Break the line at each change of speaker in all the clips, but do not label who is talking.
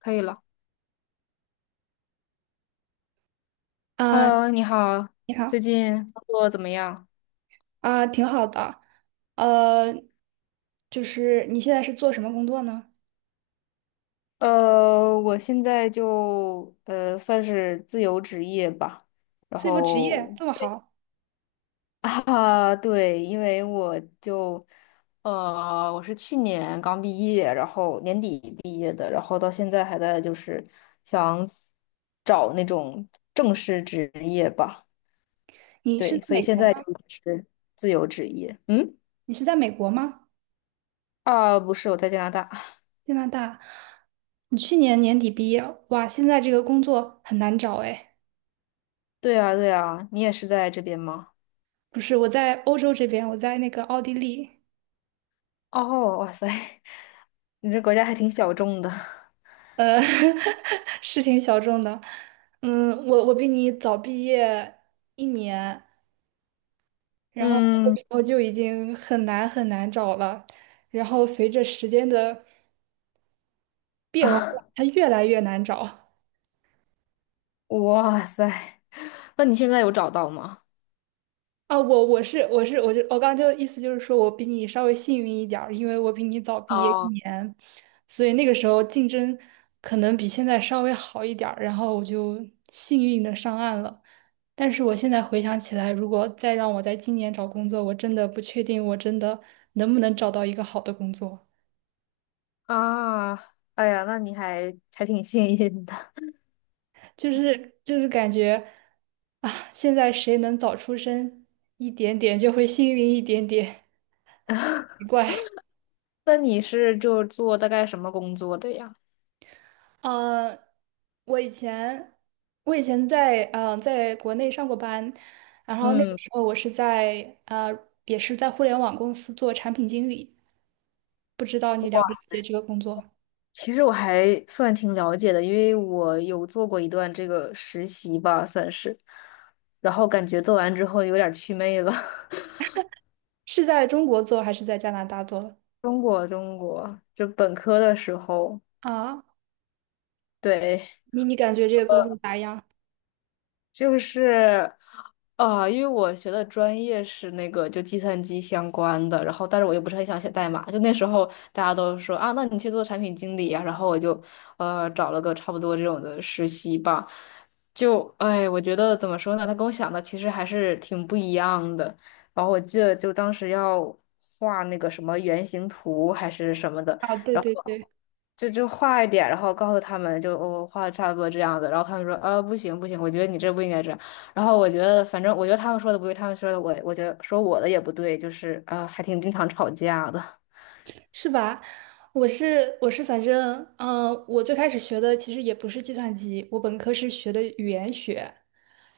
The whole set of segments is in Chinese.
可以了。
啊，
Hello，你好，
你好
最近工作怎么样？
啊，挺好的。呃，就是你现在是做什么工作呢？
我现在就算是自由职业吧，然
自由职业
后
这么好，
啊，对，因为我就我是去年刚毕业，然后年底毕业的，然后到现在还在就是想找那种正式职业吧，
你是
对，
在
所以
美
现
国
在就
吗？
是自由职业。嗯，
你是在美国吗？
啊，不是，我在加拿大。
加拿大？你去年年底毕业，哇，现在这个工作很难找哎。
对啊，对啊，你也是在这边吗？
不是，我在欧洲这边，我在那个奥地利，
哦，哇塞，你这国家还挺小众的。
呃，是挺小众的。嗯，我比你早毕业一年，然后那
嗯，
个时候就已经很难很难找了，然后随着时间的变化，它 越来越难找。
哇塞，那你现在有找到吗？
啊！我刚刚就意思就是说我比你稍微幸运一点儿，因为我比你早毕业一
哦，
年，所以那个时候竞争可能比现在稍微好一点儿，然后我就幸运的上岸了。但是我现在回想起来，如果再让我在今年找工作，我真的不确定我真的能不能找到一个好的工作。
啊，哎呀，那你还挺幸运的。
就是感觉啊，现在谁能早出生一点点，就会幸运一点点，奇 怪。
那你是就做大概什么工作的呀？
呃，我以前我以前在国内上过班，然后那个
嗯，
时候我是在呃也是在互联网公司做产品经理，不知道你了不了解这个工作，
其实我还算挺了解的，因为我有做过一段这个实习吧，算是。然后感觉做完之后有点儿祛魅了。
是在中国做还是在加拿大做？
中国，中国，就本科的时候，
啊，
对。
你感觉这个工作咋样？
就是，啊、因为我学的专业是那个就计算机相关的，然后但是我又不是很想写代码，就那时候大家都说啊，那你去做产品经理呀、然后我就找了个差不多这种的实习吧，就哎，我觉得怎么说呢，他跟我想的其实还是挺不一样的。然后我记得就当时要画那个什么原型图还是什么的，
啊，对
然后
对对。
就画一点，然后告诉他们就我、画的差不多这样子，然后他们说啊不行不行，我觉得你这不应该这样。然后我觉得反正我觉得他们说的不对，他们说的我觉得说我的也不对，就是啊、还挺经常吵架的。
是吧？我是，反正我最开始学的其实也不是计算机，我本科是学的语言学，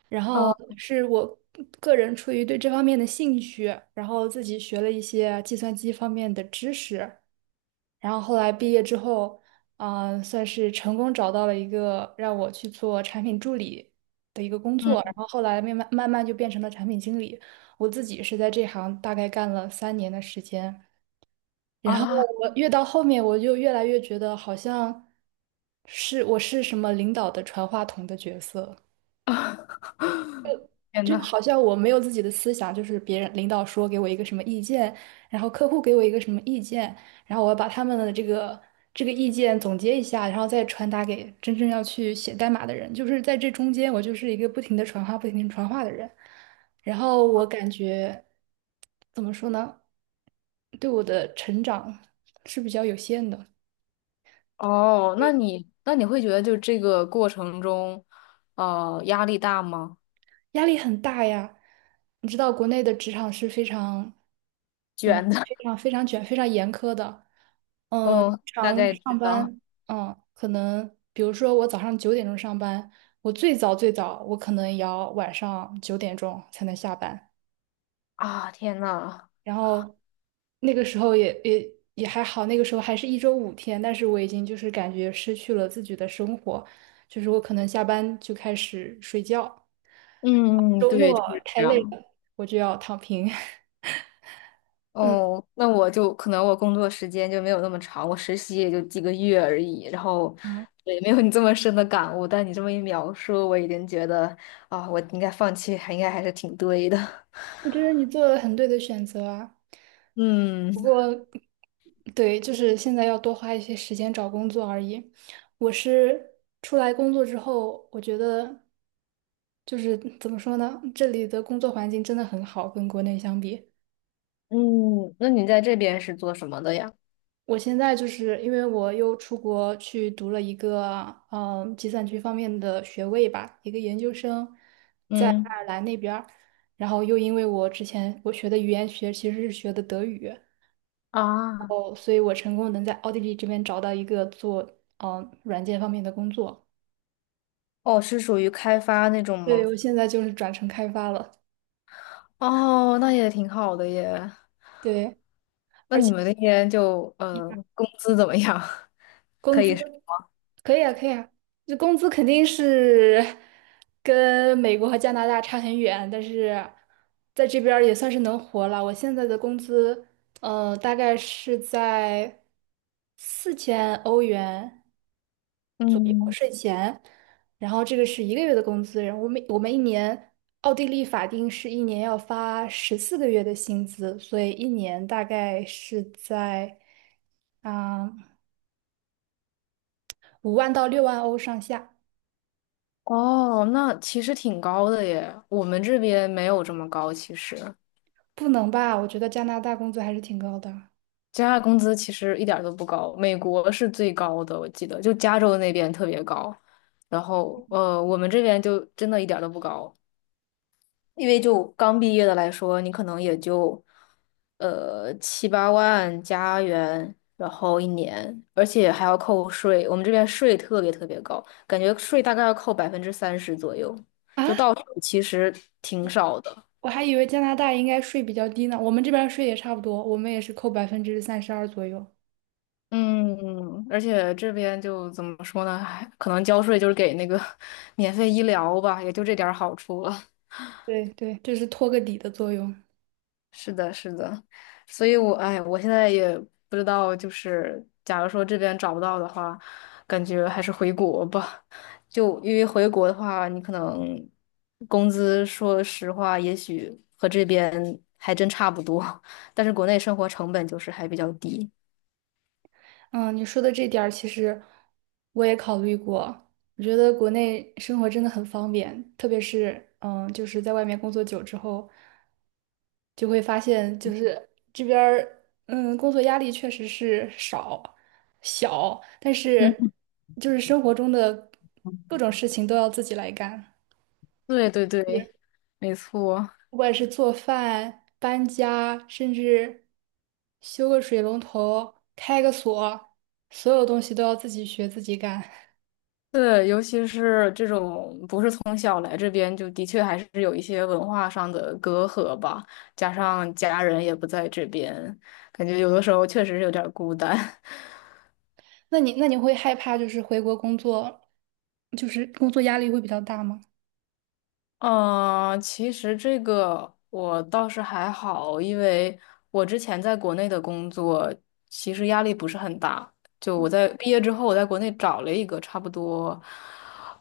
然后
哦，
是我个人出于对这方面的兴趣，然后自己学了一些计算机方面的知识，然后后来毕业之后，算是成功找到了一个让我去做产品助理的一个工作，然
嗯
后后来慢慢慢慢就变成了产品经理，我自己是在这行大概干了三年的时间。然后
啊
我越到后面，我就越来越觉得好像是我是什么领导的传话筒的角色，
啊！天
就
呐，
好像我没有自己的思想，就是别人领导说给我一个什么意见，然后客户给我一个什么意见，然后我要把他们的这个意见总结一下，然后再传达给真正要去写代码的人。就是在这中间，我就是一个不停的传话、不停的传话的人。然后我感觉怎么说呢，对我的成长是比较有限的。
哦，那你会觉得就这个过程中，压力大吗？
压力很大呀。你知道国内的职场是非常、
卷的，
非常、非常卷、非常严苛的。经
嗯，大
常
概
上
知道
班，可能比如说我早上九点钟上班，我最早最早我可能也要晚上九点钟才能下班。
啊。天呐，
然后那个时候也还好，那个时候还是一周5天，但是我已经就是感觉失去了自己的生活，就是我可能下班就开始睡觉，
嗯，
周
对，
末
就是
太
这
累
样。
了，我就要躺平。
哦，那我就可能我工作时间就没有那么长，我实习也就几个月而已，然后
嗯，
也没有你这么深的感悟。但你这么一描述，我已经觉得啊，我应该放弃，还应该还是挺对的。
我觉得你做了很对的选择啊。
嗯
对，就是现在要多花一些时间找工作而已。我是出来工作之后，我觉得就是怎么说呢，这里的工作环境真的很好，跟国内相比。
嗯，那你在这边是做什么的呀？
我现在就是因为我又出国去读了一个计算机方面的学位吧，一个研究生，在爱
嗯
尔兰那边儿。然后又因为我之前我学的语言学其实是学的德语，
啊，
哦，所以我成功能在奥地利这边找到一个做软件方面的工作。
哦，是属于开发那种
对，
吗？
我现在就是转成开发了。
哦，那也挺好的耶。
对，
那
而
你
且
们那边就工资怎么样？
工
可
资
以。
可以啊，可以啊，这工资肯定是跟美国和加拿大差很远，但是在这边儿也算是能活了。我现在的工资，大概是在4000欧元
嗯。
钱，然后这个是一个月的工资，然后我们一年，奥地利法定是一年要发14个月的薪资，所以一年大概是在啊5万到6万欧上下，
哦，那其实挺高的耶，我们这边没有这么高。其实
不能吧？我觉得加拿大工资还是挺高的。
加拿大工资其实一点儿都不高，美国是最高的，我记得就加州那边特别高，然后我们这边就真的一点儿都不高，因为就刚毕业的来说，你可能也就七八万加元，然后一年，而且还要扣税，我们这边税特别特别高，感觉税大概要扣30%左右，
啊，
就到手其实挺少的。
我还以为加拿大应该税比较低呢，我们这边儿税也差不多，我们也是扣32%左右，
嗯，而且这边就怎么说呢，还可能交税就是给那个 免费医疗吧，也就这点儿好处了。
对对，这是托个底的作用。
是的，是的，所以我，哎，我现在也不知道，就是假如说这边找不到的话，感觉还是回国吧。就因为回国的话，你可能工资，说实话，也许和这边还真差不多，但是国内生活成本就是还比较低。
嗯，你说的这点儿，其实我也考虑过。我觉得国内生活真的很方便，特别是就是在外面工作久之后，就会发现，就是这边儿工作压力确实是小，但
嗯，
是就是生活中的各种事情都要自己来干。
对对对，没错。
不管是做饭、搬家，甚至修个水龙头、开个锁，所有东西都要自己学、自己干。
对，尤其是这种不是从小来这边，就的确还是有一些文化上的隔阂吧，加上家人也不在这边，感觉有的时候确实是有点儿孤单。
那你会害怕就是回国工作，就是工作压力会比较大吗？
嗯，其实这个我倒是还好，因为我之前在国内的工作其实压力不是很大。就我在毕业之后，我在国内找了一个差不多，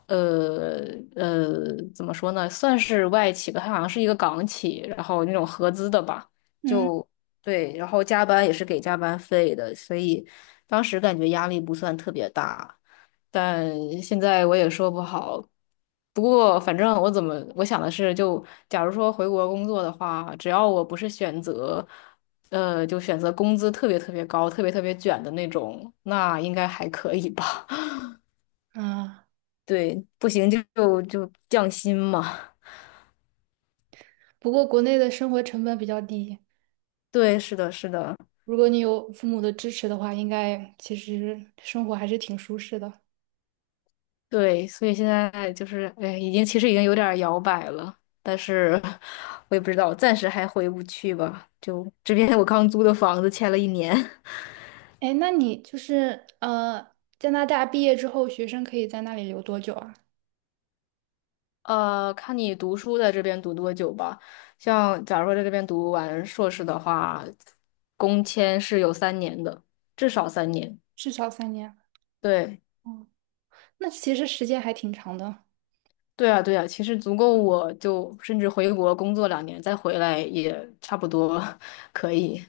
呃怎么说呢，算是外企吧，它好像是一个港企，然后那种合资的吧，
嗯，
就对，然后加班也是给加班费的，所以当时感觉压力不算特别大。但现在我也说不好。不过，反正我怎么我想的是，就假如说回国工作的话，只要我不是选择，就选择工资特别特别高、特别特别卷的那种，那应该还可以吧？
啊，
对，不行就降薪嘛。
不过国内的生活成本比较低，
对，是的，是的，
如果你有父母的支持的话，应该其实生活还是挺舒适的。
对，所以现在就是，哎，已经其实已经有点儿摇摆了，但是我也不知道，暂时还回不去吧。就这边我刚租的房子签了一年。
哎，那你就是加拿大毕业之后，学生可以在那里留多久啊？
看你读书在这边读多久吧。像假如说在这边读完硕士的话，工签是有三年的，至少三年。
至少三年。
对，
那其实时间还挺长的。
对啊，对啊，其实足够我就甚至回国工作2年，再回来也差不多 可以。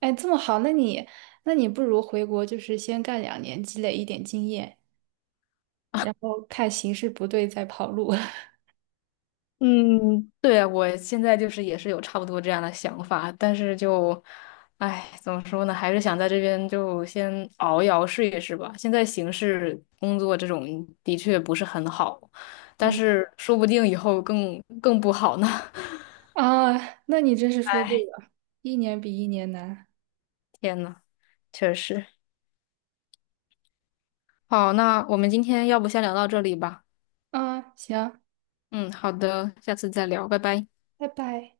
哎，这么好，那你不如回国，就是先干2年，积累一点经验，然后看形势不对再跑路。
嗯，对，我现在就是也是有差不多这样的想法，但是就，哎，怎么说呢，还是想在这边就先熬一熬试一试吧。现在形势工作这种的确不是很好，但
嗯
是说不定以后更不好呢。
啊，那你真是说对
哎，
了，一年比一年难。
天呐，确实。好，那我们今天要不先聊到这里吧。
啊，行，
嗯，好的，下次再聊，拜拜。
拜拜。